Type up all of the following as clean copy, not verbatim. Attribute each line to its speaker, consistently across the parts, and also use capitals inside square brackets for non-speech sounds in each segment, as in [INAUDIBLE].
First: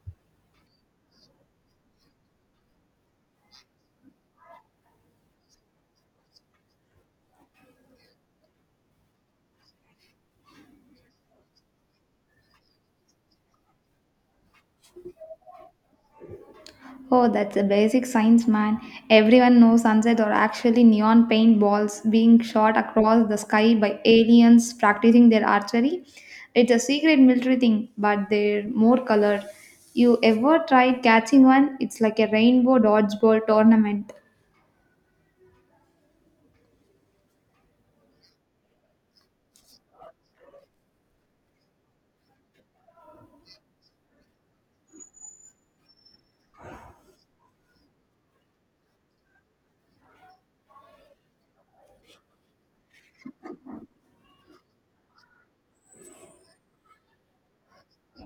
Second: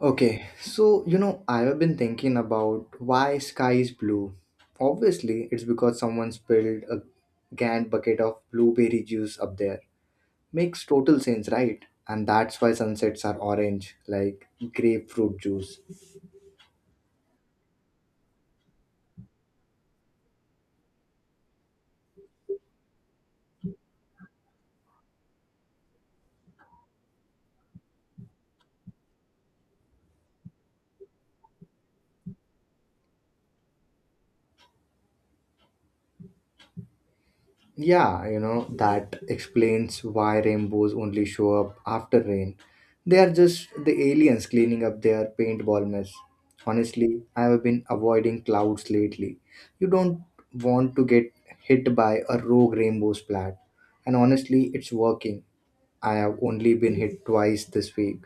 Speaker 1: Okay, so you know, I have been thinking about why sky is blue. Obviously, it's because someone spilled a giant bucket of blueberry juice up there. Makes total sense, right? And that's why sunsets are orange, like grapefruit juice.
Speaker 2: Oh, that's a basic science, man. Everyone knows sunsets are actually neon paintballs being shot across the sky by aliens practicing their archery. It's a secret military thing, but they're more colored. You ever tried catching one? It's like a rainbow dodgeball tournament.
Speaker 1: Yeah, you know, that explains why rainbows only show up after rain. They are just the aliens cleaning up their paintball mess. Honestly, I have been avoiding clouds lately. You don't want to get hit by a rogue rainbow splat. And honestly, it's working. I have only been hit twice this week.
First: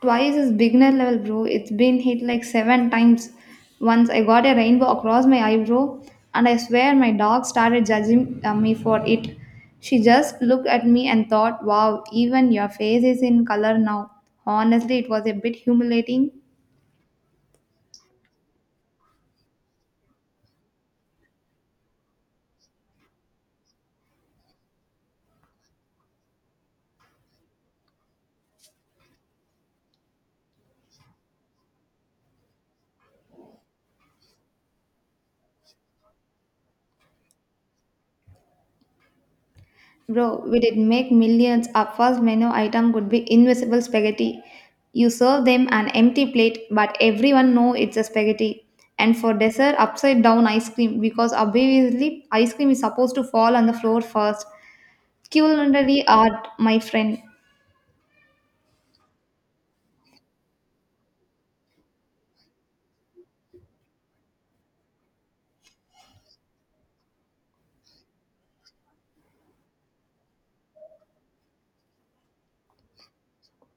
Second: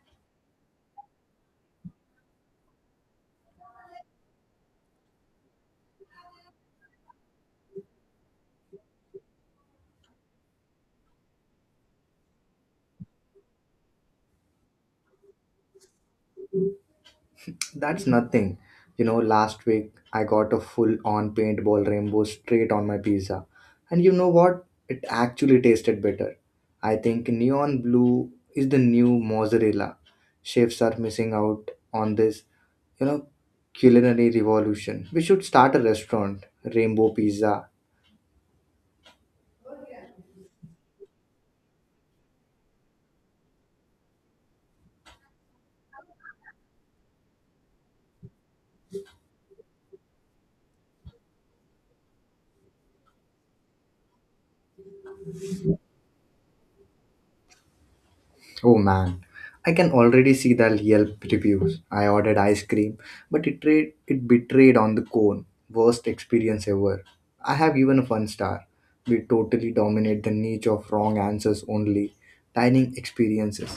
Speaker 2: Twice is beginner level, bro. It's been hit like seven times. Once I got a rainbow across my eyebrow, and I swear my dog started judging me for it. She just looked at me and thought, wow, even your face is in color now. Honestly, it was a bit humiliating.
Speaker 1: That's nothing. You know, last week I got a full on paintball rainbow straight on my pizza. And you know what? It actually tasted better. I think neon blue is the new mozzarella. Chefs are missing out on this, you know, culinary revolution. We should start a restaurant, Rainbow Pizza.
Speaker 2: Bro, we did make millions. Our first menu item could be invisible spaghetti. You serve them an empty plate, but everyone know it's a spaghetti. And for dessert, upside down ice cream because obviously ice cream is supposed to fall on the floor first. Culinary art, my friend.
Speaker 1: Oh man, I can already see the Yelp reviews. I ordered ice cream, but it trade it betrayed on the cone. Worst experience ever. I have even one star. We totally dominate the niche of wrong answers only. Dining experiences.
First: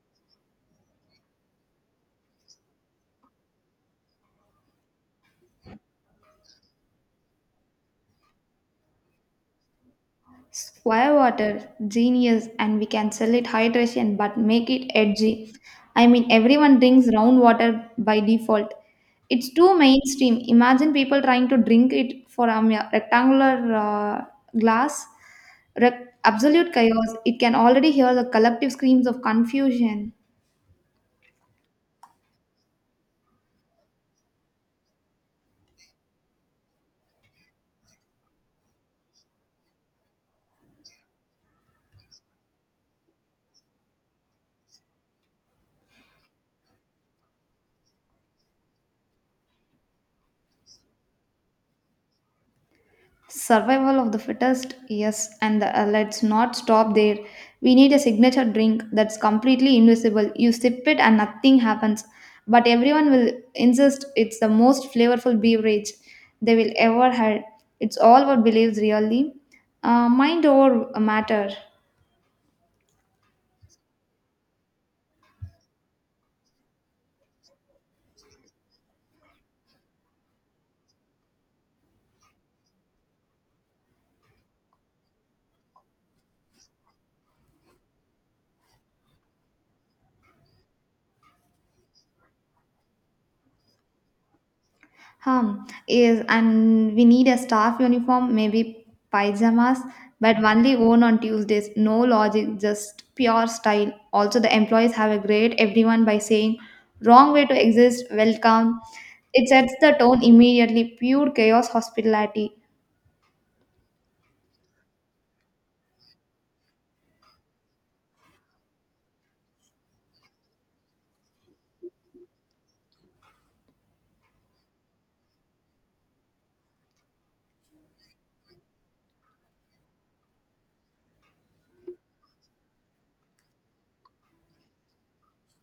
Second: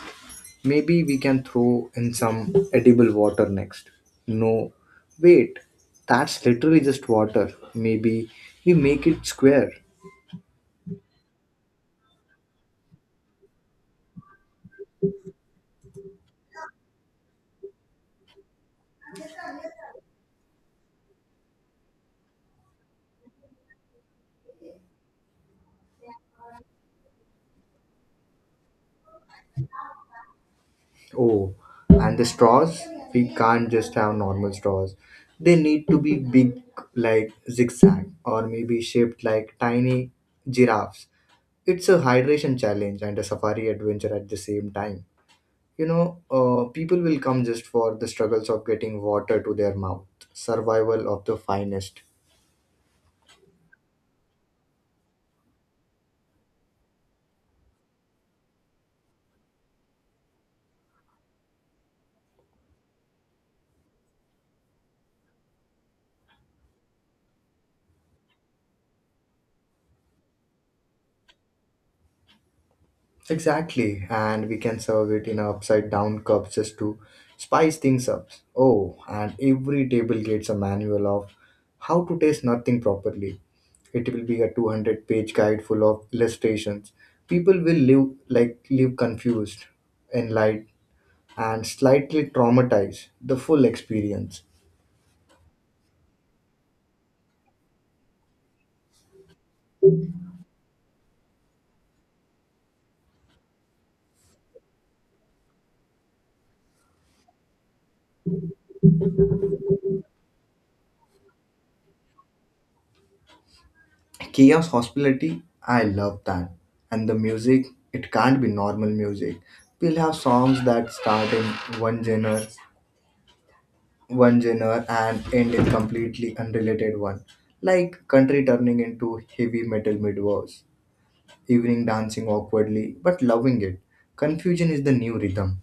Speaker 1: Maybe we can throw in some edible water next. No, wait, that's literally just water. Maybe we make it square.
Speaker 2: Square water, genius, and we can sell it hydration but make it edgy. I mean, everyone drinks round water by default. It's too mainstream. Imagine people trying to drink it for a mere rectangular uh, glass. Absolute chaos. It can already hear the collective screams of confusion.
Speaker 1: Oh, and the straws? We can't just have normal straws. They need to be big like zigzag or maybe shaped like tiny giraffes. It's a hydration challenge and a safari adventure at the same time. You know, people will come just for the struggles of getting water to their mouth. Survival of the finest.
Speaker 2: Survival of the fittest, yes, and let's not stop there. We need a signature drink that's completely invisible. You sip it and nothing happens, but everyone will insist it's the most flavorful beverage they will ever had. It's all what believes really. Mind over matter.
Speaker 1: Exactly, and we can serve it in upside down cups just to spice things up. Oh, and every table gets a manual of how to taste nothing properly. It will be a 200-page page guide full of illustrations. People will live confused, enlightened, and slightly traumatized. The full experience.
Speaker 2: Hmm. Is and we need a staff uniform, maybe pyjamas, but only worn on Tuesdays. No logic, just pure style. Also, the employees have a grade everyone by saying, wrong way to exist, welcome. It sets the tone immediately. Pure chaos hospitality.
Speaker 1: Chaos hospitality, I love that. And the music, it can't be normal music. We'll have songs that start in one genre one genre and end in completely unrelated one, like country turning into heavy metal midwars. Evening dancing awkwardly but loving it. Confusion is the new rhythm.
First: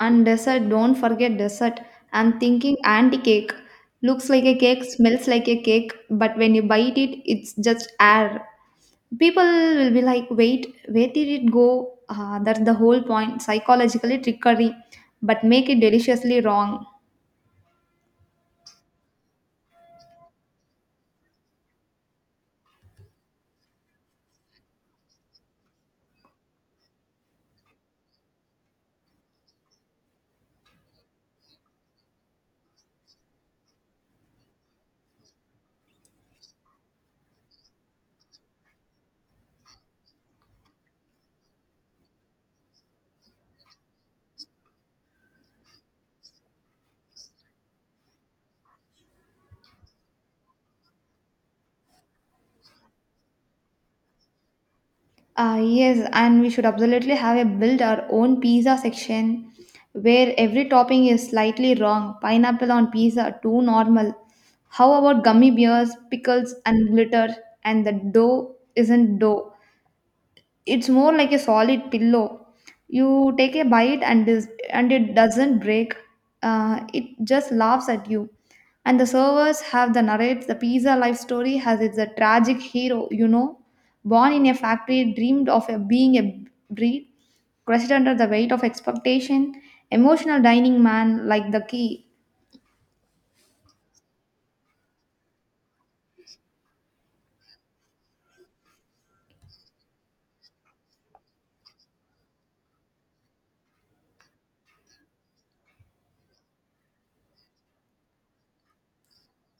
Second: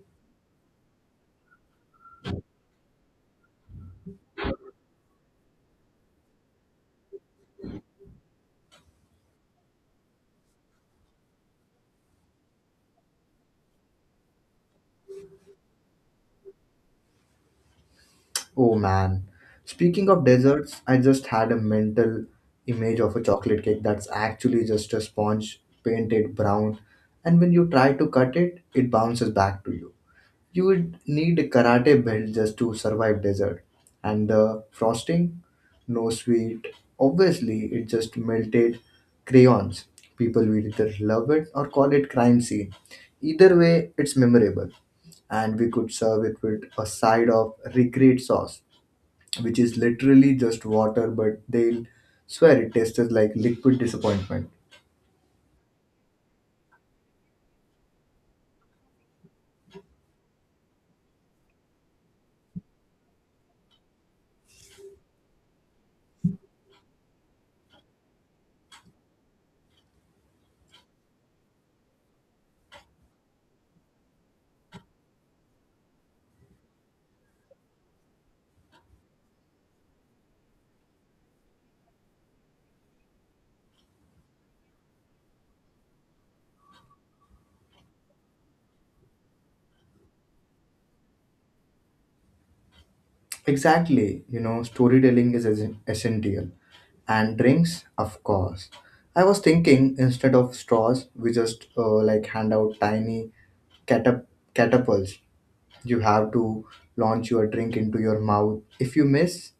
Speaker 2: And dessert, don't forget dessert. I'm thinking anti cake. Looks like a cake, smells like a cake, but when you bite it, it's just air. People will be like, wait, where did it go? That's the whole point, psychologically trickery, but make it deliciously wrong.
Speaker 1: Oh man. Speaking of desserts, I just had a mental image of a chocolate cake that's actually just a sponge painted brown, and when you try to cut it, it bounces back to you. You would need a karate belt just to survive desert. And the frosting? No sweet. Obviously, it just melted crayons. People will either love it or call it crime scene. Either way, it's memorable. And we could serve it with a side of recreate sauce, which is literally just water, but they'll swear it tastes like liquid disappointment.
Speaker 2: Yes, and we should absolutely have a build our own pizza section where every topping is slightly wrong. Pineapple on pizza, too normal. How about gummy bears, pickles, and glitter? And the dough isn't dough. It's more like a solid pillow. You take a bite and and it doesn't break. It just laughs at you. And the servers have the narrates the pizza life story. Has it's a tragic hero, you know, born in a factory, dreamed of a, being a breed, crushed under the weight of expectation, emotional dining, man, like the key.
Speaker 1: Exactly, you know, storytelling is essential. And drinks, of course. I was thinking instead of straws, we just like hand out tiny catap- catapults. You have to launch your drink into your mouth. If you miss,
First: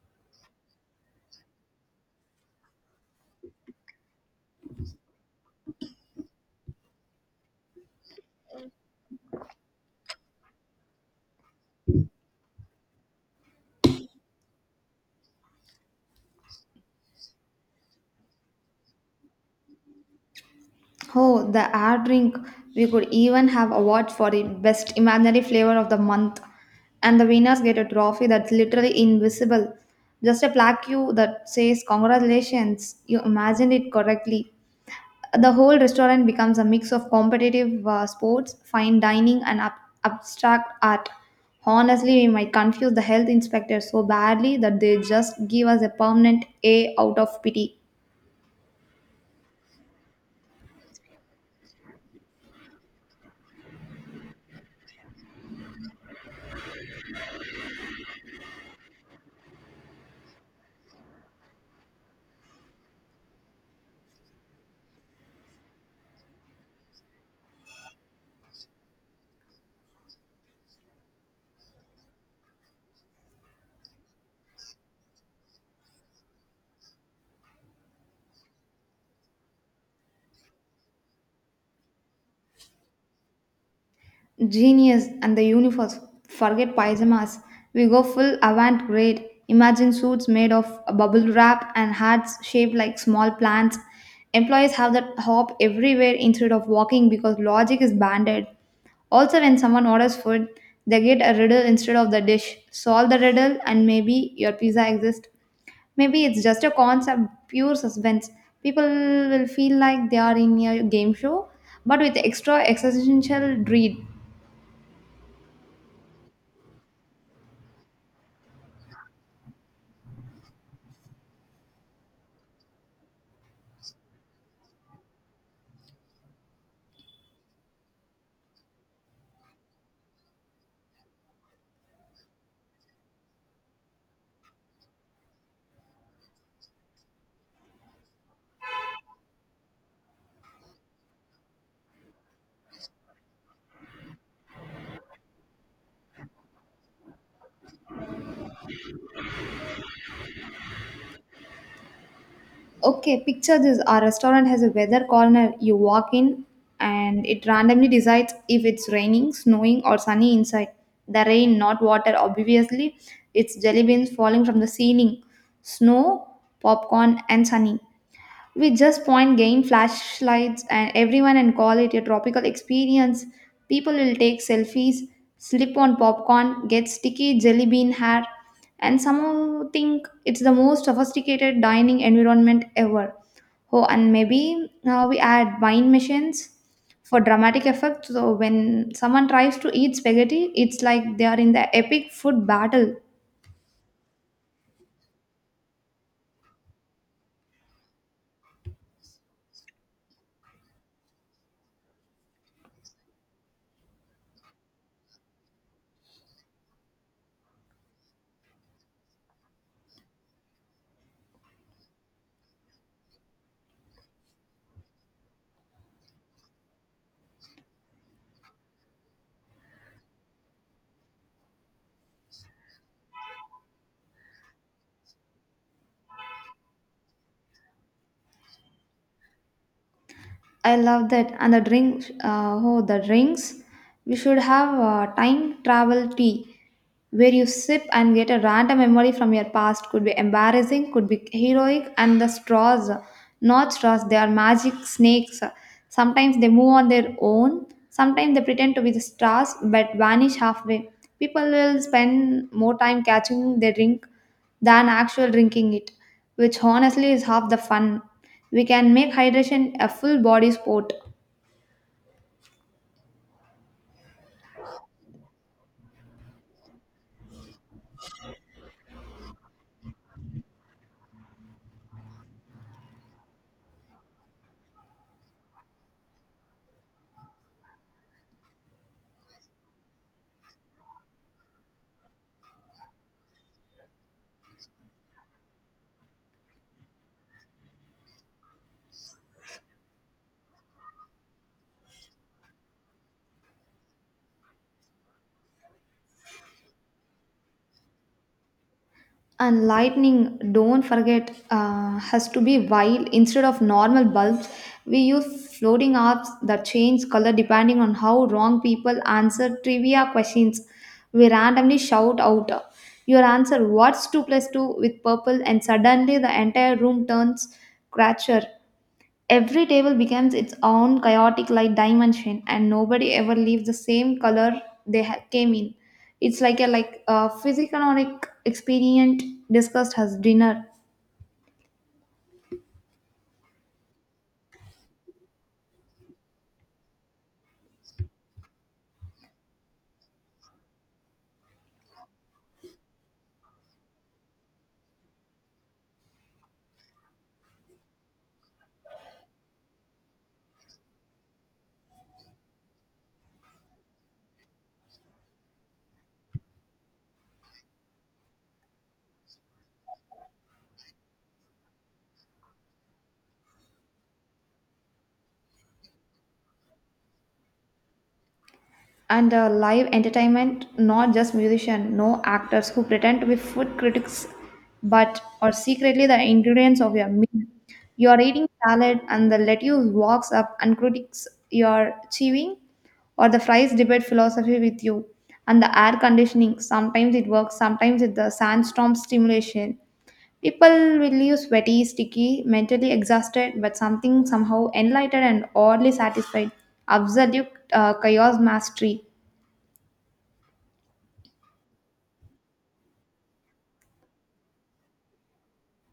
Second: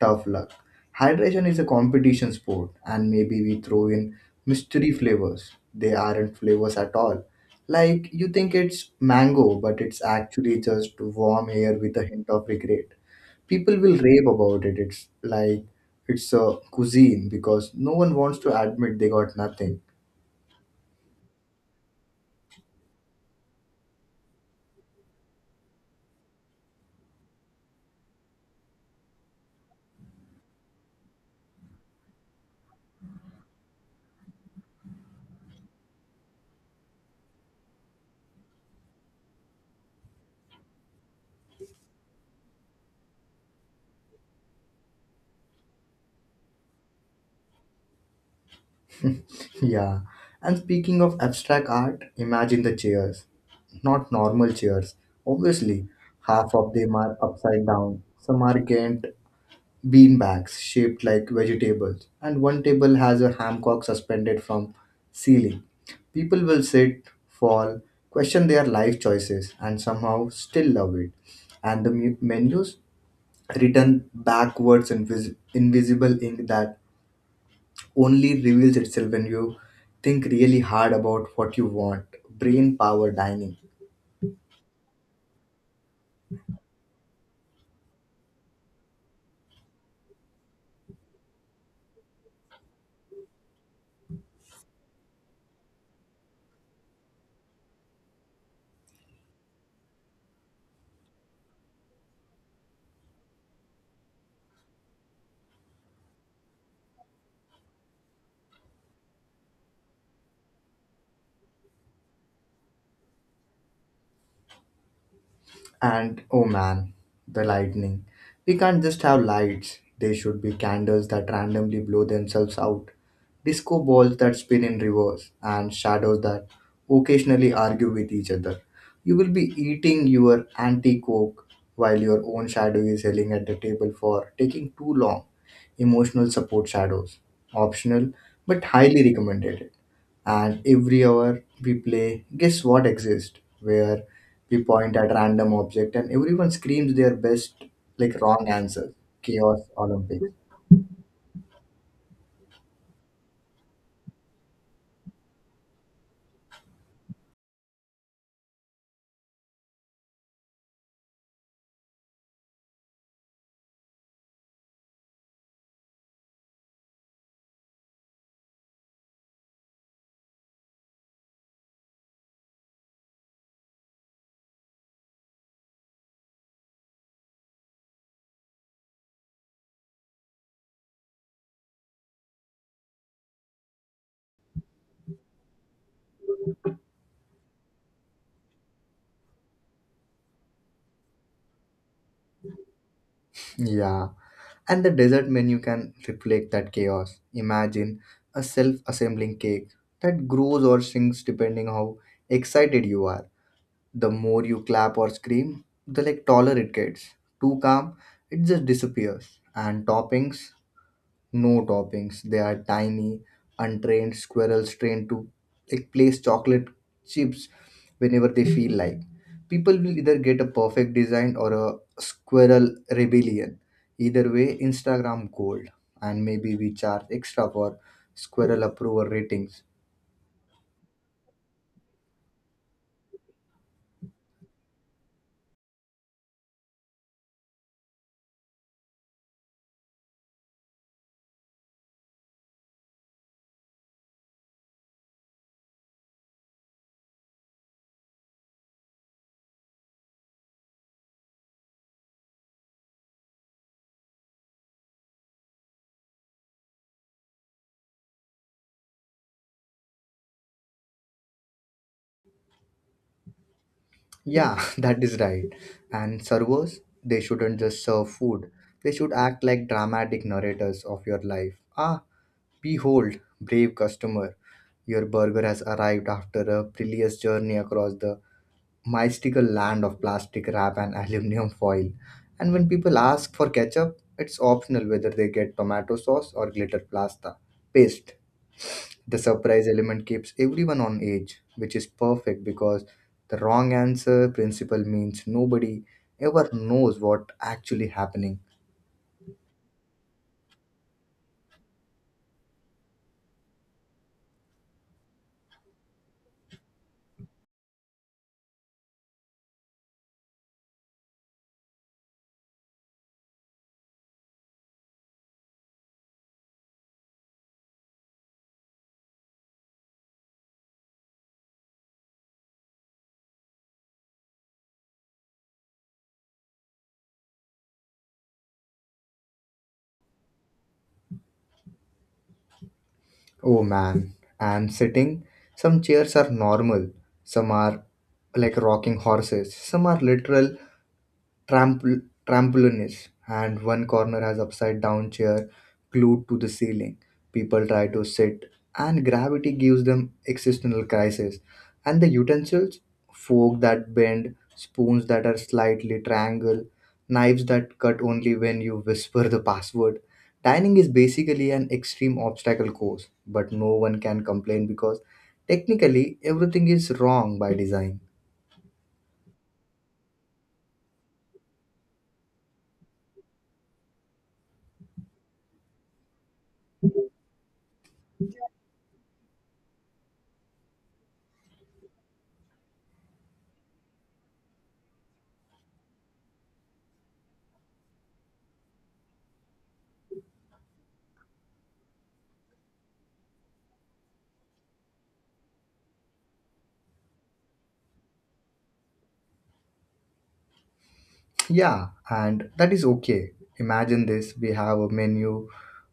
Speaker 1: tough luck. Hydration is a competition sport, and maybe we throw in mystery flavors. They aren't flavors at all. Like you think it's mango, but it's actually just warm air with a hint of regret. People will rave about it. It's like it's a cuisine because no one wants to admit they got nothing. [LAUGHS]
Speaker 2: Oh, the air drink. We could even have award for the best imaginary flavor of the month. And the winners get a trophy that's literally invisible. Just a plaque you that says congratulations, you imagined it correctly. The whole restaurant becomes a mix of competitive sports, fine dining, and abstract art. Honestly, we might confuse the health inspector so badly that they just give us a permanent A out of pity.
Speaker 1: Yeah. And speaking of abstract art, imagine the chairs. Not normal chairs. Obviously, half of them are upside down. Some are bent, bean bags shaped like vegetables, and one table has a hammock suspended from ceiling. People will sit, fall, question their life choices, and somehow still love it. And the menus, written backwards in invisible ink that only reveals itself when you think really hard about what you want. Brain power dining.
Speaker 2: Genius and the universe. Forget pyjamas. We go full avant garde. Imagine suits made of bubble wrap and hats shaped like small plants. Employees have that hop everywhere instead of walking because logic is banded. Also, when someone orders food, they get a riddle instead of the dish. Solve the riddle, and maybe your pizza exists. Maybe it's just a concept, pure suspense. People will feel like they are in a game show, but with extra existential dread.
Speaker 1: And oh man, the lightning. We can't just have lights. There should be candles that randomly blow themselves out, disco balls that spin in reverse, and shadows that occasionally argue with each other. You will be eating your anti coke while your own shadow is yelling at the table for taking too long. Emotional support shadows. Optional, but highly recommended. And every hour we play guess what exists where. We point at random object and everyone screams their best like wrong answer chaos olympics.
Speaker 2: Okay, picture this. Our restaurant has a weather corner. You walk in and it randomly decides if it's raining, snowing, or sunny inside. The rain, not water, obviously. It's jelly beans falling from the ceiling, snow, popcorn, and sunny. We just point game flashlights and everyone and call it a tropical experience. People will take selfies, slip on popcorn, get sticky jelly bean hair, and somehow think it's the most sophisticated dining environment ever. Oh, and maybe we add wine machines for dramatic effect. So when someone tries to eat spaghetti, it's like they are in the epic food battle.
Speaker 1: Yeah, and the dessert menu can reflect that chaos. Imagine a self-assembling cake that grows or shrinks depending how excited you are. The more you clap or scream the like taller it gets. Too calm, it just disappears. And toppings, no toppings. They are tiny, untrained squirrels trained to like place chocolate chips whenever they feel like. People will either get a perfect design or a squirrel rebellion. Either way, Instagram gold, and maybe we charge extra for squirrel approval ratings.
Speaker 2: I love that. And the drink, oh, the drinks. We should have time travel tea where you sip and get a random memory from your past. Could be embarrassing, could be heroic, and the straws. Not straws, they are magic snakes. Sometimes they move on their own, sometimes they pretend to be the straws but vanish halfway. People will spend more time catching their drink than actual drinking it, which honestly is half the fun. We can make hydration a full body sport.
Speaker 1: Yeah, [LAUGHS] that is right. And servers, they shouldn't just serve food. They should act like dramatic narrators of your life. Ah, behold, brave customer. Your burger has arrived after a perilous journey across the mystical land of plastic wrap and [LAUGHS] aluminum foil. And when people ask for ketchup, it's optional whether they get tomato sauce or glitter pasta paste. The surprise element keeps everyone on edge, which is perfect because the wrong answer principle means nobody ever knows what actually happening.
Speaker 2: And lightning, don't forget, has to be wild. Instead of normal bulbs, we use floating orbs that change color depending on how wrong people answer trivia questions. We randomly shout out, your answer, what's 2 plus 2 with purple, and suddenly the entire room turns cracker. Every table becomes its own chaotic light dimension, and nobody ever leaves the same color they came in. It's like a physiognomic expedient discussed as dinner.
Speaker 1: Oh man, and sitting, some chairs are normal, some are like rocking horses, some are literal trampolinist, and one corner has upside down chair glued to the ceiling. People try to sit, and gravity gives them existential crisis. And the utensils, fork that bend, spoons that are slightly triangle, knives that cut only when you whisper the password. Dining is basically an extreme obstacle course, but no one can complain because technically everything is wrong by design.
Speaker 2: And live entertainment, not just musician, no, actors who pretend to be food critics but are secretly the ingredients of your meal. You are eating salad and the lettuce walks up and critics your chewing, or the fries debate philosophy with you. And the air conditioning, sometimes it works, sometimes it's the sandstorm stimulation. People will leave sweaty, sticky, mentally exhausted, but something somehow enlightened and oddly satisfied. Absolute chaos mastery.
Speaker 1: Yeah, and that is okay. Imagine this, we have a menu,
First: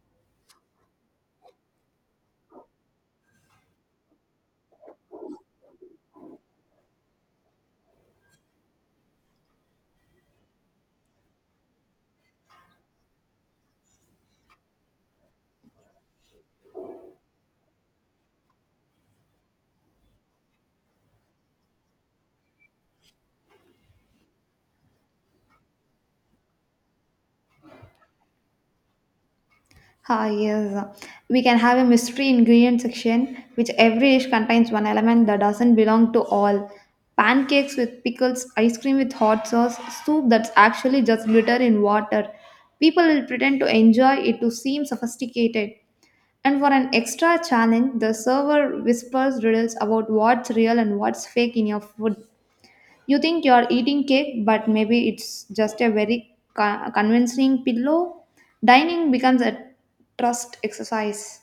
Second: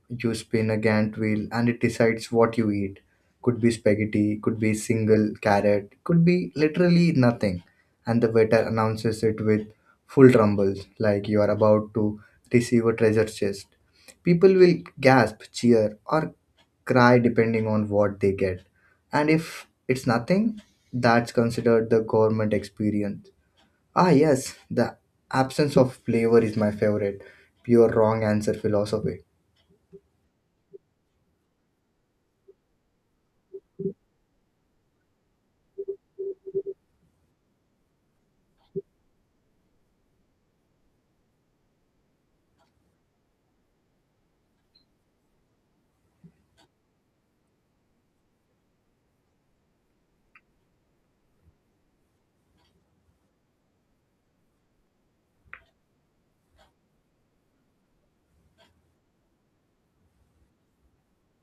Speaker 1: you spin a Gantt wheel, and it decides what you eat. Could be spaghetti, could be single carrot, could be literally nothing. And the waiter announces it with full rumbles, like you are about to receive a treasure chest. People will gasp, cheer, or cry depending on what they get. And if it's nothing, that's considered the government experience. Ah, yes, the absence of flavor is my favorite. Pure wrong answer philosophy.
Speaker 2: Ah, yes. We can have a mystery ingredient section, which every dish contains one element that doesn't belong to all. Pancakes with pickles, ice cream with hot sauce, soup that's actually just glitter in water. People will pretend to enjoy it to seem sophisticated. And for an extra challenge, the server whispers riddles about what's real and what's fake in your food. You think you're eating cake, but maybe it's just a very convincing pillow. Dining becomes a trust exercise.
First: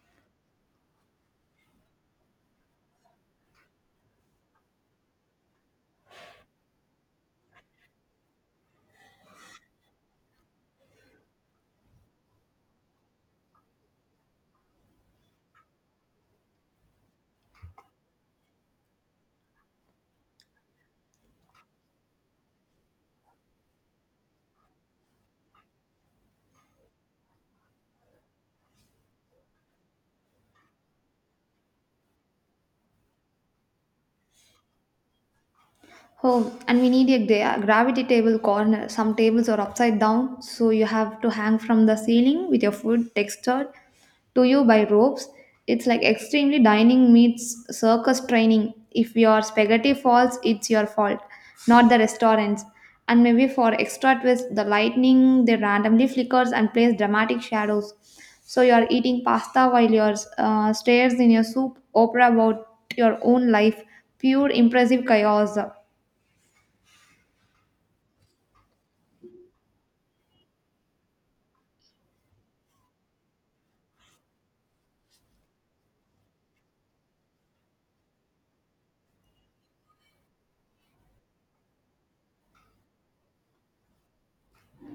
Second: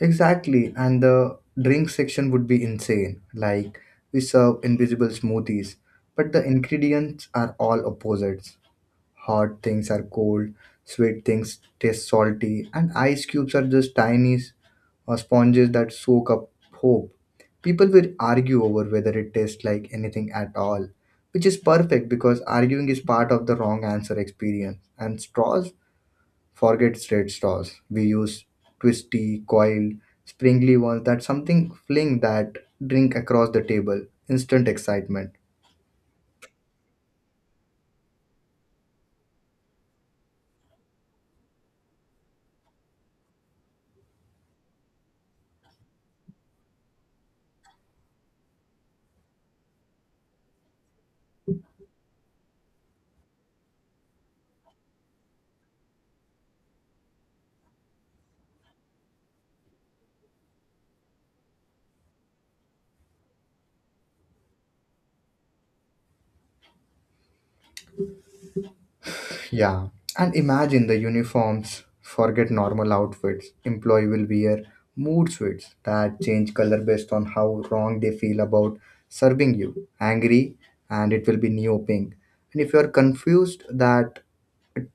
Speaker 1: Exactly, and the drink section would be insane. Like, we serve invisible smoothies, but the ingredients are all opposites. Hot things are cold, sweet things taste salty, and ice cubes are just tiny sponges that soak up hope. People will argue over whether it tastes like anything at all, which is perfect because arguing is part of the wrong answer experience. And straws, forget straight straws. We use twisty, coiled, springly ones that something fling that drink across the table. Instant excitement.
Speaker 2: Home, and we need a gravity table corner. Some tables are upside down, so you have to hang from the ceiling with your food textured to you by ropes. It's like extremely dining meets circus training. If your spaghetti falls, it's your fault, not the restaurant's. And maybe for extra twist, the lightning, they randomly flickers and plays dramatic shadows, so you are eating pasta while you're stares in your soup opera about your own life. Pure impressive chaos.
Speaker 1: Yeah, and imagine the uniforms. Forget normal outfits. Employee will wear mood suits that change color based on how wrong they feel about serving you. Angry, and it will be neo pink. And if you are confused, that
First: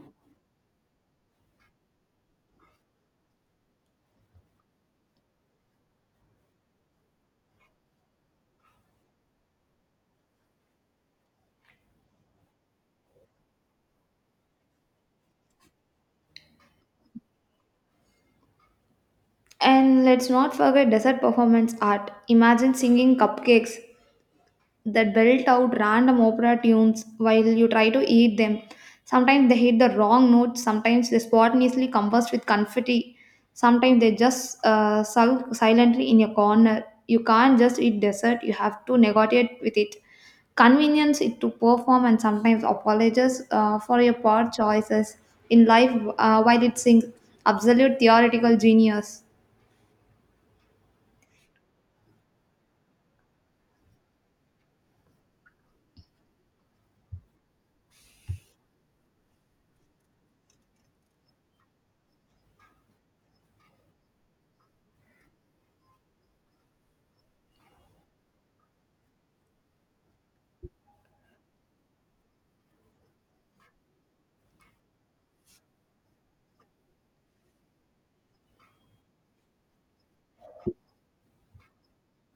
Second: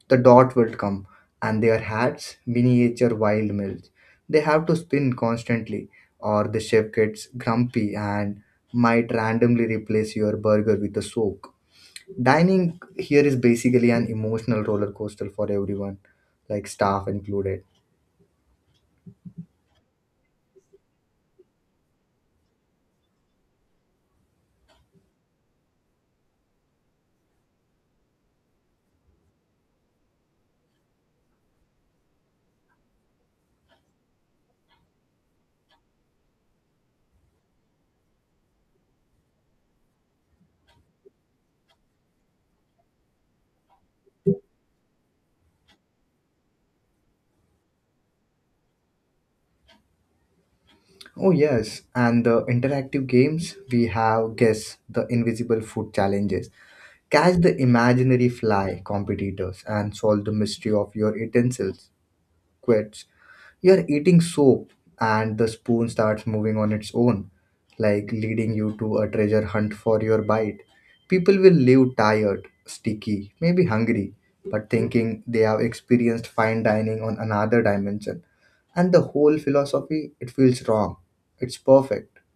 Speaker 1: the dot will come. And their hats, miniature wild mills. They have to spin constantly, or the chef gets grumpy and might randomly replace your burger with a soak. Dining here is basically an emotional roller coaster for everyone, like staff included.
Speaker 2: And let's not forget desert performance art. Imagine singing cupcakes that belt out random opera tunes while you try to eat them. Sometimes they hit the wrong notes, sometimes they spontaneously combust with confetti, sometimes they just sulk silently in your corner. You can't just eat dessert, you have to negotiate with it. Convenience it to perform and sometimes apologize for your poor choices in life while it sings. Absolute theoretical genius.
Speaker 1: Oh, yes, and the interactive games we have, guess the invisible food challenges, catch the imaginary fly competitors, and solve the mystery of your utensils. Quits. You're eating soap, and the spoon starts moving on its own, like leading you to a treasure hunt for your bite. People will leave tired, sticky, maybe hungry, but thinking they have experienced fine dining on another dimension. And the whole philosophy, it feels wrong. It's perfect. [LAUGHS]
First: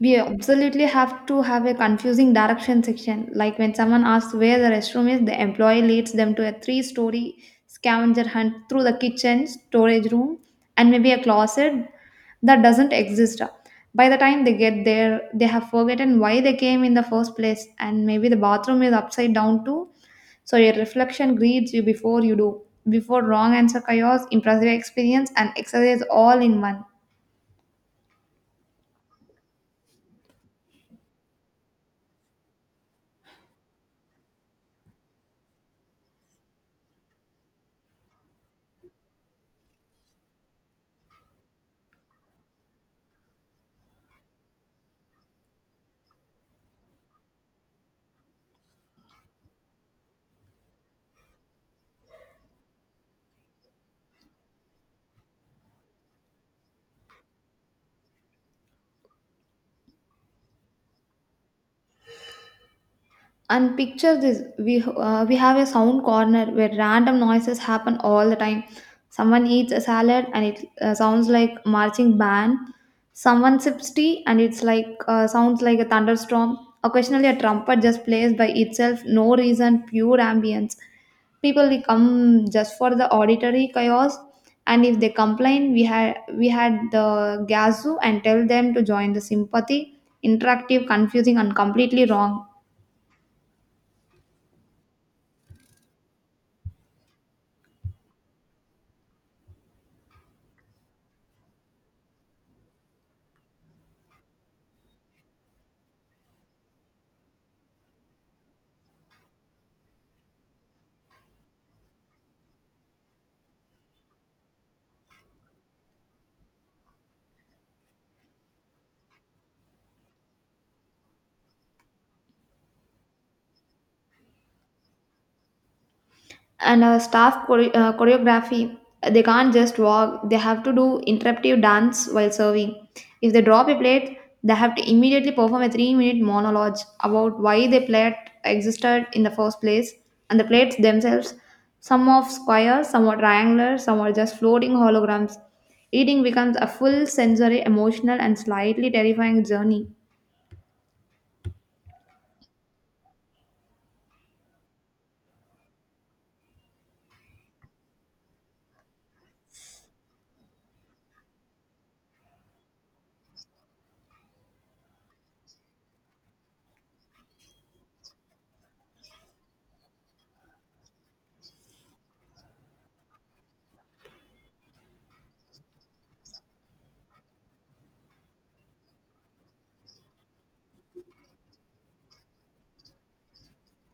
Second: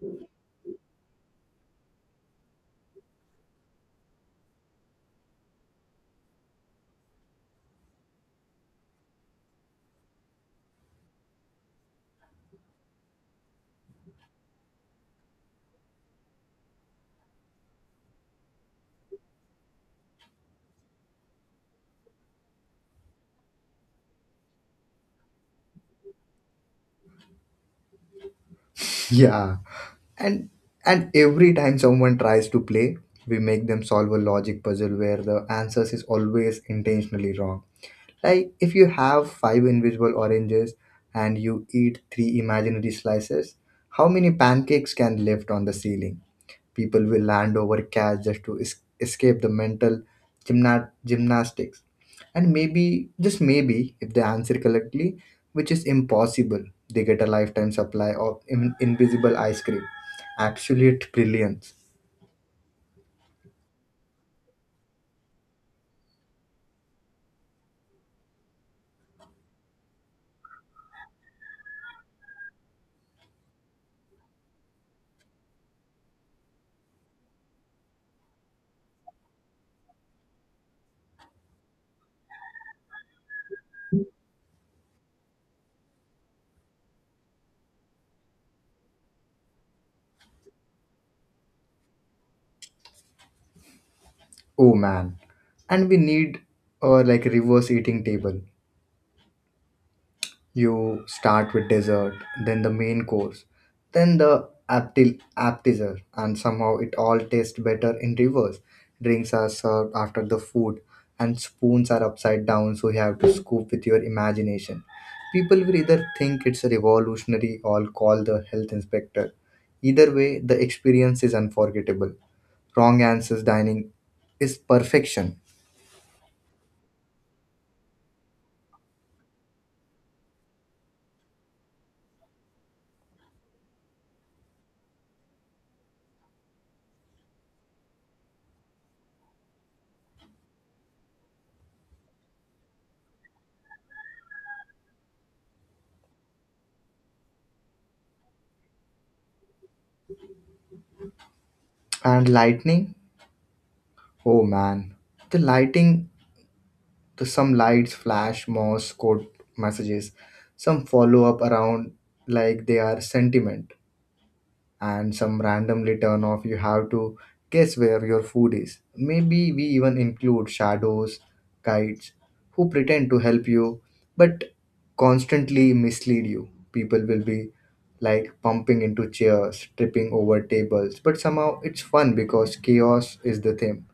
Speaker 2: We absolutely have to have a confusing direction section. Like when someone asks where the restroom is, the employee leads them to a 3-story scavenger hunt through the kitchen, storage room, and maybe a closet that doesn't exist. By the time they get there, they have forgotten why they came in the first place, and maybe the bathroom is upside down too. So your reflection greets you before you do. Before wrong answer chaos, impressive experience, and exercise all in one.
Speaker 1: Yeah. And and every time someone tries to play, we make them solve a logic puzzle where the answers is always intentionally wrong. Like if you have five invisible oranges and you eat three imaginary slices, how many pancakes can left on the ceiling? People will land over cash just to escape the mental gymnastics. And maybe, just maybe, if they answer correctly, which is impossible, they get a lifetime supply of invisible ice cream. Absolute brilliance.
Speaker 2: And picture this, we have a sound corner where random noises happen all the time. Someone eats a salad and it sounds like marching band. Someone sips tea and it's like, sounds like a thunderstorm. Occasionally a trumpet just plays by itself, no reason, pure ambience. People, they come just for the auditory chaos. And if they complain, we had the gazoo and tell them to join the sympathy. Interactive, confusing, and completely wrong.
Speaker 1: Oh man. And we need or like reverse eating table. You start with dessert, then the main course, then the appetizer, and somehow it all tastes better in reverse. Drinks are served after the food, and spoons are upside down, so you have to scoop with your imagination. People will either think it's revolutionary or call the health inspector. Either way, the experience is unforgettable. Wrong answers dining is perfection.
Speaker 2: And staff choreography, they can't just walk, they have to do interruptive dance while serving. If they drop a plate, they have to immediately perform a 3-minute monologue about why the plate existed in the first place. And the plates themselves, some are square, some are triangular, some are just floating holograms. Eating becomes a full sensory, emotional, and slightly terrifying journey.
Speaker 1: And lightning oh man, the lighting. To some, lights flash morse code messages, some follow up around like they are sentiment, and some randomly turn off. You have to guess where your food is. Maybe we even include shadows guides who pretend to help you but constantly mislead you. People will be like pumping into chairs, tripping over tables, but somehow it's fun because chaos is the theme.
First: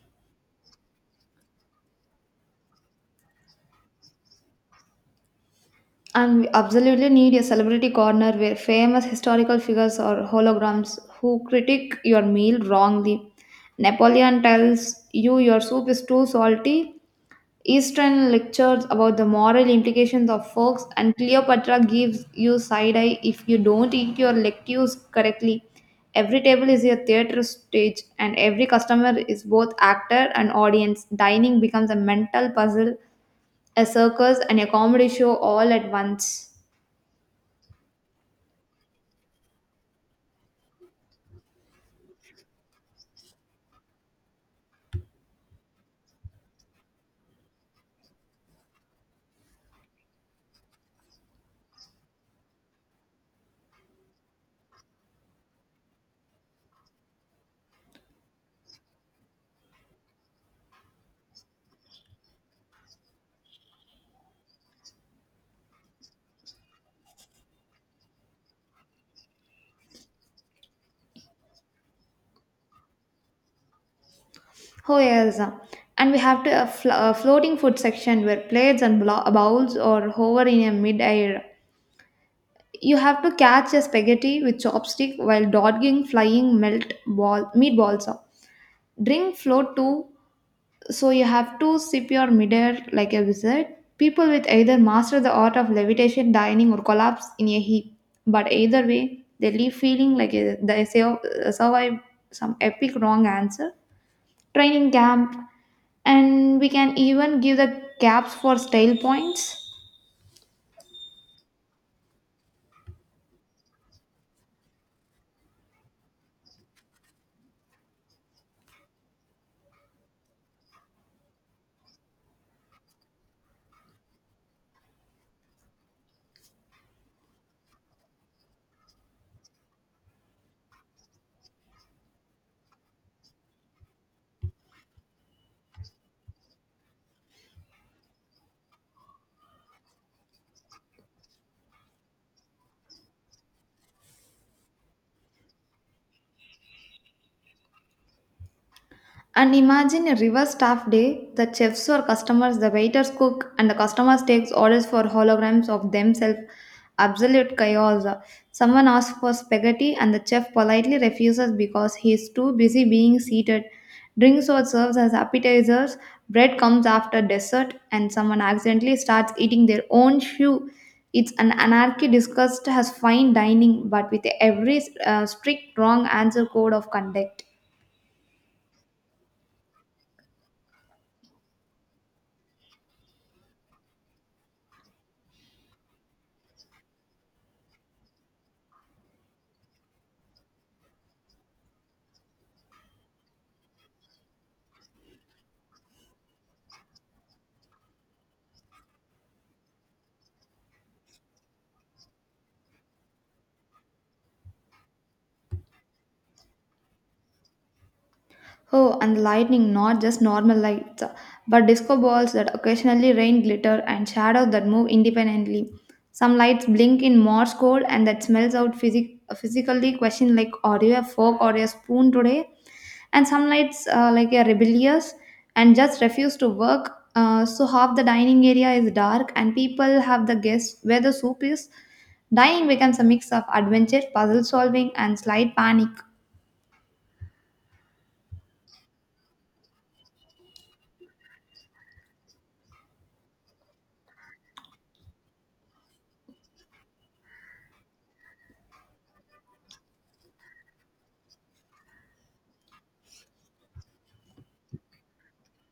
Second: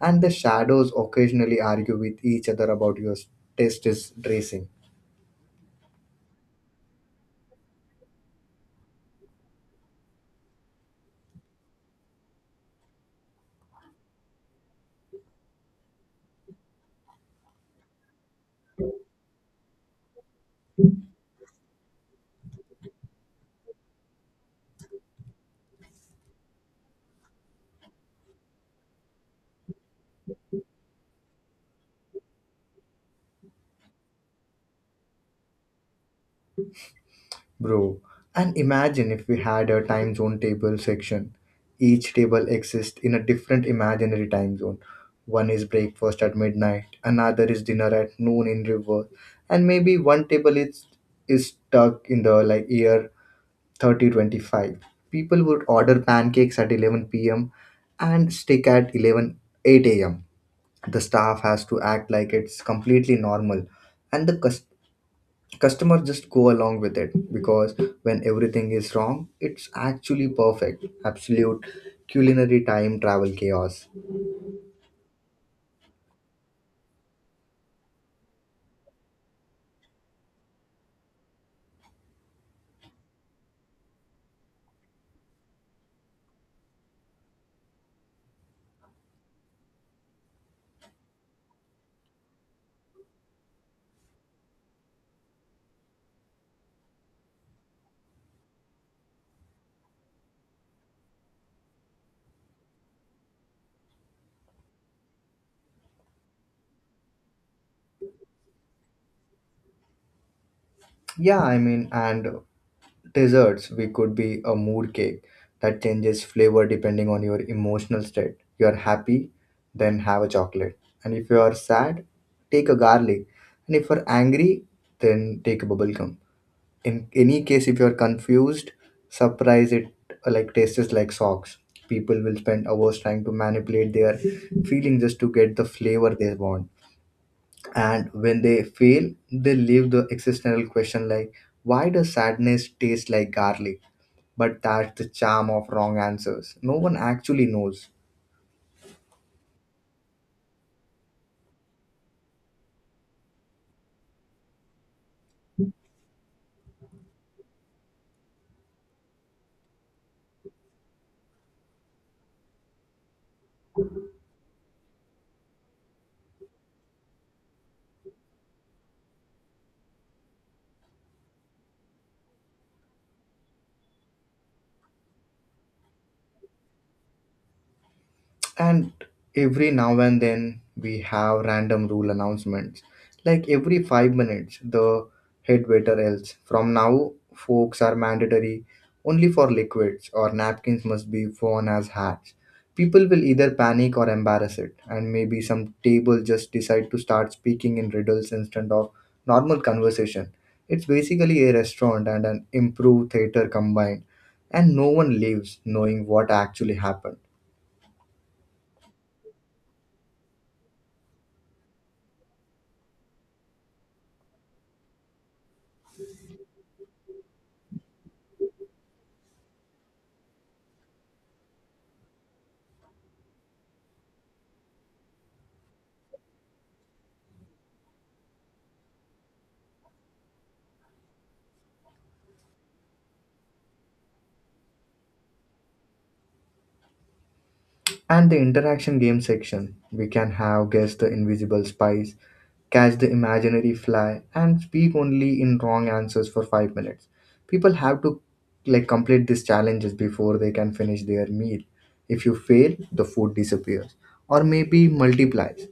Speaker 1: And the shadows occasionally argue with each other about your taste is dressing.
Speaker 2: And we absolutely need a celebrity corner where famous historical figures or holograms who critique your meal wrongly. Napoleon tells you your soup is too salty. Eastern lectures about the moral implications of forks, and Cleopatra gives you side eye if you don't eat your lettuce correctly. Every table is a theater stage, and every customer is both actor and audience. Dining becomes a mental puzzle, a circus, and a comedy show all at once.
Speaker 1: Bro, and imagine if we had a time zone table section. Each table exists in a different imaginary time zone. One is breakfast at midnight, another is dinner at noon in reverse, and maybe one table is stuck in the like year 3025. People would order pancakes at 11 p.m. and stick at 11 8 a.m. The staff has to act like it's completely normal, and customers just go along with it because when everything is wrong, it's actually perfect. Absolute culinary time travel chaos.
Speaker 2: Oh yes, and we have to a floating food section where plates and bowls or hover in a mid-air. You have to catch a spaghetti with chopstick while dodging flying melt ball meatballs. Drink float too, so you have to sip your midair like a wizard. People with either master the art of levitation, dining, or collapse in a heap. But either way, they leave feeling like survived some epic wrong answer training camp, and we can even give the gaps for style points.
Speaker 1: Yeah, I mean, and desserts, we could be a mood cake that changes flavor depending on your emotional state. You are happy, then have a chocolate. And if you are sad, take a garlic. And if you're angry, then take a bubblegum. In any case, if you're confused, surprise it, like tastes like socks. People will spend hours trying to manipulate their feelings just to get the flavor they want, and when they fail, they leave the existential question, like, why does sadness taste like garlic? But that's the charm of wrong answers. No one actually knows.
Speaker 2: And imagine a reverse staff day. The chefs or customers, the waiters cook, and the customers takes orders for holograms of themselves. Absolute chaos. Someone asks for spaghetti, and the chef politely refuses because he is too busy being seated. Drinks are served as appetizers. Bread comes after dessert, and someone accidentally starts eating their own shoe. It's an anarchy discussed as fine dining, but with every strict wrong answer code of conduct.
Speaker 1: And every now and then we have random rule announcements. Like every 5 minutes, the head waiter yells, "From now, forks are mandatory only for liquids," or "napkins must be worn as hats." People will either panic or embarrass it, and maybe some table just decide to start speaking in riddles instead of normal conversation. It's basically a restaurant and an improv theater combined, and no one leaves knowing what actually happened.
Speaker 2: Oh, and the lightning, not just normal lights, but disco balls that occasionally rain glitter and shadows that move independently. Some lights blink in Morse code and that smells out physically question like, are you a fork or a spoon today? And some lights like are rebellious and just refuse to work. So half the dining area is dark and people have the guess where the soup is. Dining becomes a mix of adventure, puzzle solving and slight panic.
Speaker 1: And the interaction game section. We can have guess the invisible spies, catch the imaginary fly, and speak only in wrong answers for 5 minutes. People have to complete these challenges before they can finish their meal. If you fail, the food disappears or maybe multiplies.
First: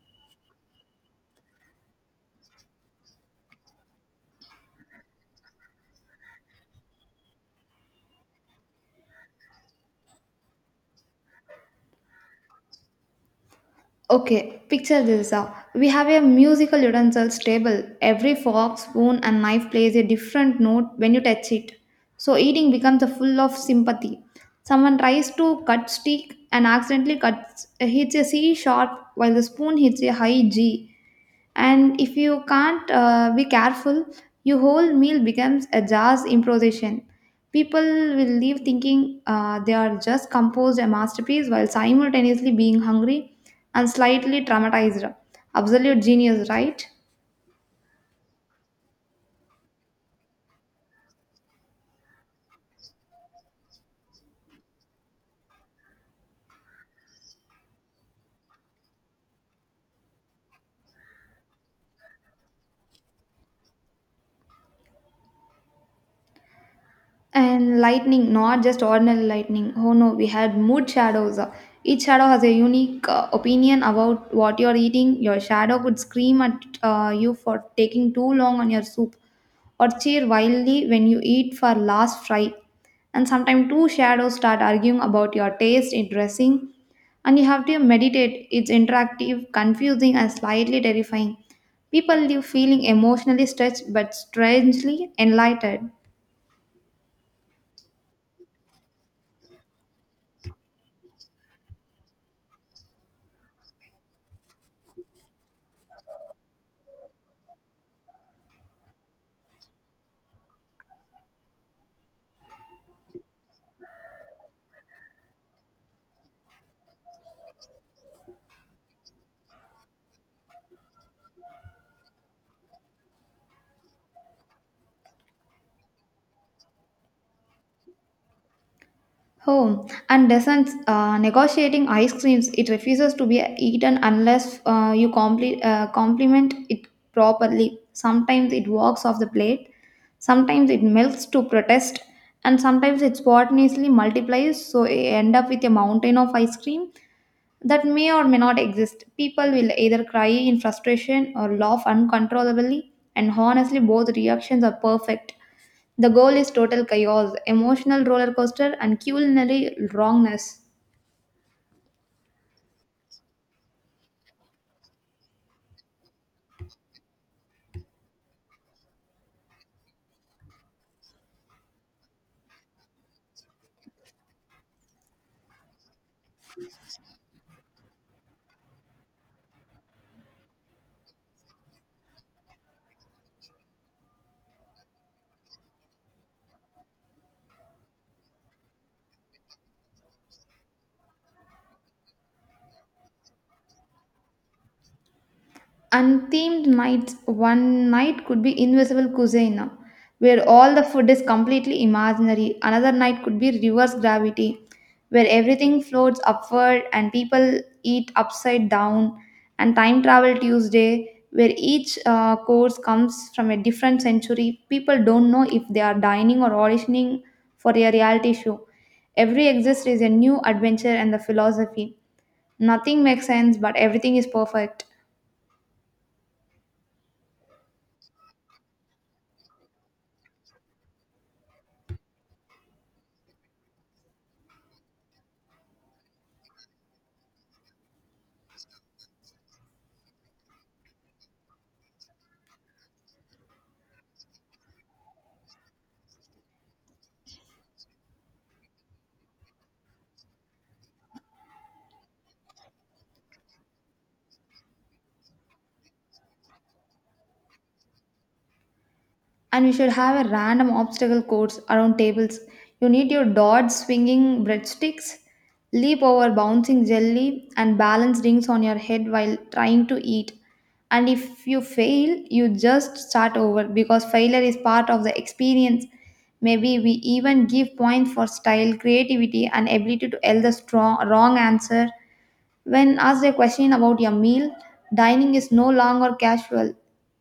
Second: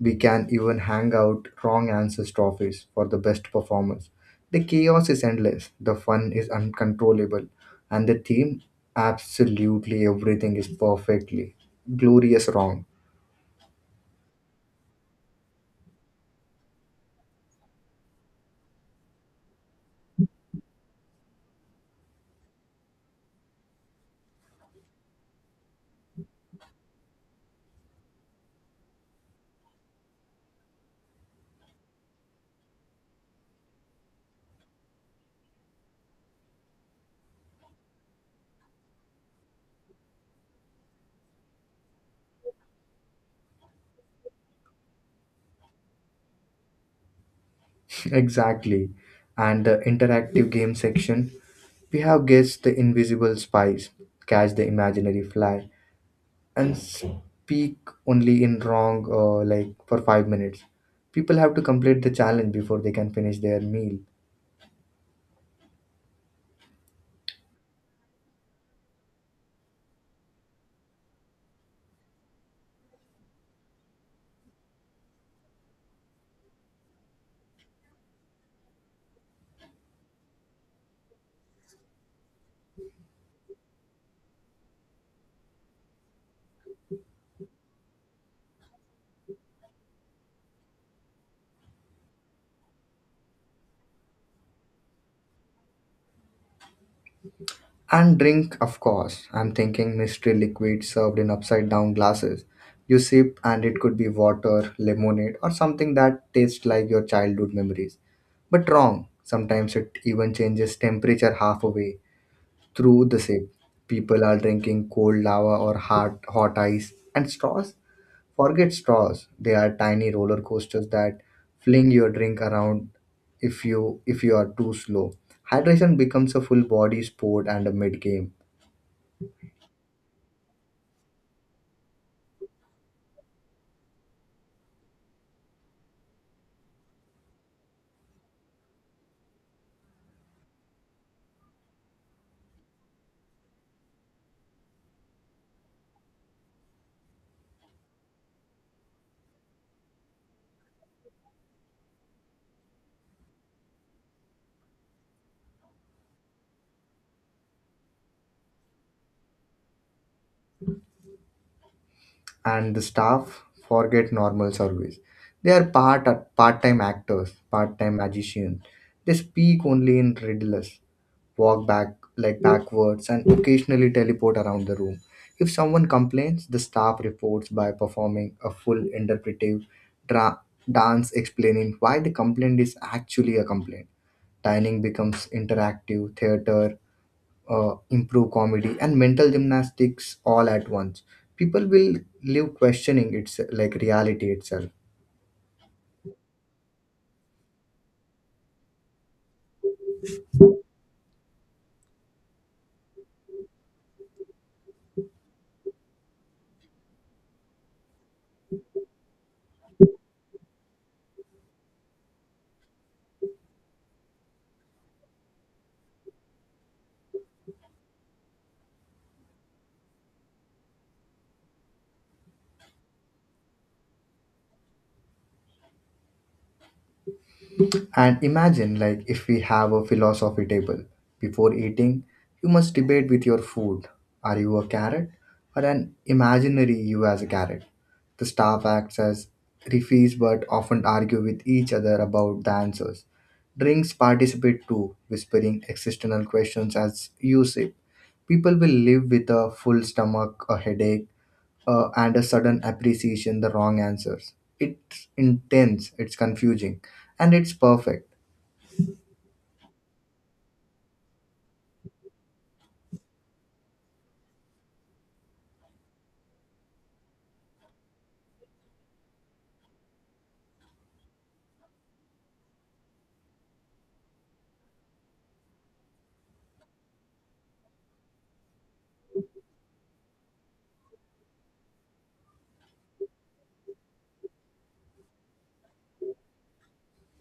Speaker 1: We can even hang out wrong answers trophies for the best performers. The chaos is endless, the fun is uncontrollable, and the theme, absolutely everything is perfectly glorious wrong.
Speaker 2: Okay, picture this. We have a musical utensils table. Every fork, spoon, and knife plays a different note when you touch it. So eating becomes a full of sympathy. Someone tries to cut stick and accidentally cuts hits a C sharp while the spoon hits a high G. And if you can't be careful, your whole meal becomes a jazz improvisation. People will leave thinking they are just composed a masterpiece while simultaneously being hungry and slightly traumatized. Absolute genius, right?
Speaker 1: [LAUGHS] Exactly. And the interactive game section, we have guessed the invisible spies, catch the imaginary fly, and speak only in wrong, like, for 5 minutes. People have to complete the challenge before they can finish their meal.
Speaker 2: And lightning, not just ordinary lightning. Oh no, we had mood shadows. Each shadow has a unique opinion about what you're eating. Your shadow could scream at you for taking too long on your soup, or cheer wildly when you eat for last fry. And sometimes two shadows start arguing about your taste in dressing, and you have to meditate. It's interactive, confusing, and slightly terrifying. People leave feeling emotionally stretched but strangely enlightened.
Speaker 1: And drink, of course. I'm thinking mystery liquid served in upside down glasses. You sip, and it could be water, lemonade, or something that tastes like your childhood memories. But wrong. Sometimes it even changes temperature half away, through the sip. People are drinking cold lava or hot, hot ice and straws. Forget straws. They are tiny roller coasters that fling your drink around if you are too slow. Hydration becomes a full body sport and a mid game.
Speaker 2: Oh, and doesn't negotiating ice creams, it refuses to be eaten unless you compliment it properly. Sometimes it walks off the plate, sometimes it melts to protest, and sometimes it spontaneously multiplies, so you end up with a mountain of ice cream that may or may not exist. People will either cry in frustration or laugh uncontrollably, and honestly, both reactions are perfect. The goal is total chaos, emotional roller coaster, and culinary wrongness.
Speaker 1: And the staff, forget normal service. They are part-time actors, part-time magicians. They speak only in riddles, walk back like backwards, and occasionally teleport around the room. If someone complains, the staff reports by performing a full interpretive dra- dance explaining why the complaint is actually a complaint. Dining becomes interactive theater, improve comedy, and mental gymnastics all at once. People will live questioning its like reality itself.
Speaker 2: Unthemed nights, one night could be invisible cuisine, where all the food is completely imaginary. Another night could be reverse gravity, where everything floats upward and people eat upside down. And time travel Tuesday, where each course comes from a different century. People don't know if they are dining or auditioning for a reality show. Every exist is a new adventure and the philosophy. Nothing makes sense, but everything is perfect.
Speaker 1: And imagine, like, if we have a philosophy table. Before eating, you must debate with your food. Are you a carrot or an imaginary you as a carrot? The staff acts as referees but often argue with each other about the answers. Drinks participate too, whispering existential questions as you sip. People will live with a full stomach, a headache, and a sudden appreciation the wrong answers. It's intense, it's confusing, and it's perfect.
Speaker 2: And you should have a random obstacle course around tables. You need your dodge swinging breadsticks, leap over bouncing jelly, and balance rings on your head while trying to eat. And if you fail, you just start over because failure is part of the experience. Maybe we even give points for style, creativity, and ability to tell the strong, wrong answer. When asked a question about your meal, dining is no longer casual,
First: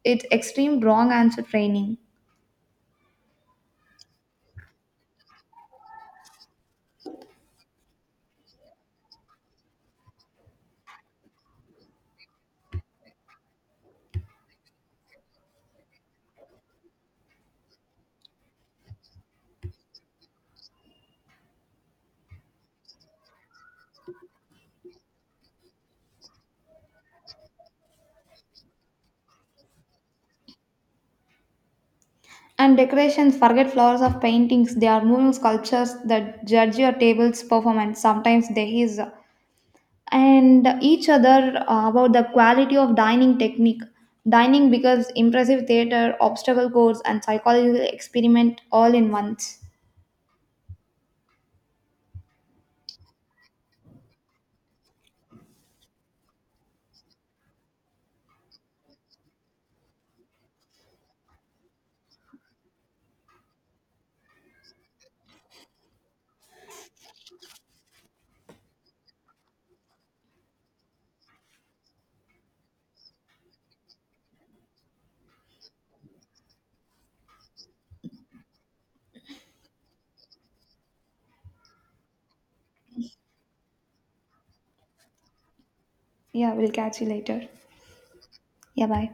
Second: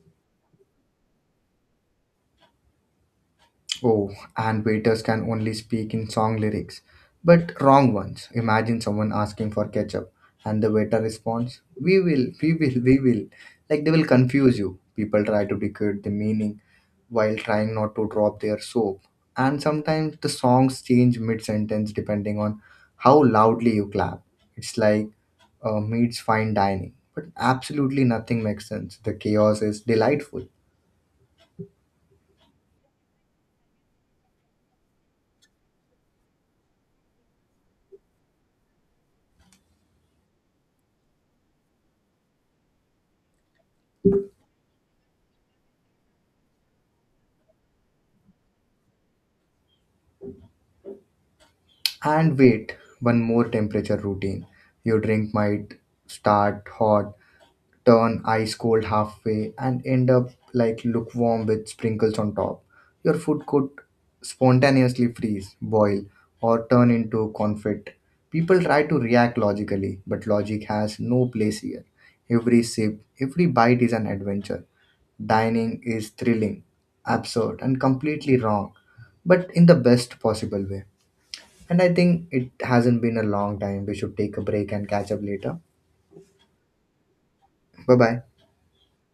Speaker 2: it's extreme wrong answer training.
Speaker 1: Oh, and waiters can only speak in song lyrics, but wrong ones. Imagine someone asking for ketchup, and the waiter responds, "We will, we will, we will." Like they will confuse you. People try to decode the meaning while trying not to drop their soap. And sometimes the songs change mid-sentence depending on how loudly you clap. It's like, meets fine dining, but absolutely nothing makes sense. The chaos is delightful.
Speaker 2: And decorations, forget flowers of paintings. They are moving sculptures that judge your table's performance. Sometimes there is, and each other about the quality of dining technique. Dining becomes impressive theater, obstacle course, and psychological experiment all in once.
Speaker 1: And wait, one more, temperature routine. Your drink might start hot, turn ice cold halfway, and end up like lukewarm with sprinkles on top. Your food could spontaneously freeze, boil, or turn into confit. People try to react logically, but logic has no place here. Every sip, every bite is an adventure. Dining is thrilling, absurd, and completely wrong, but in the best possible way. And I think it hasn't been a long time. We should take a break and catch up later.
Speaker 2: Yeah, we'll catch you later.
Speaker 1: Bye bye.
Speaker 2: Yeah, bye.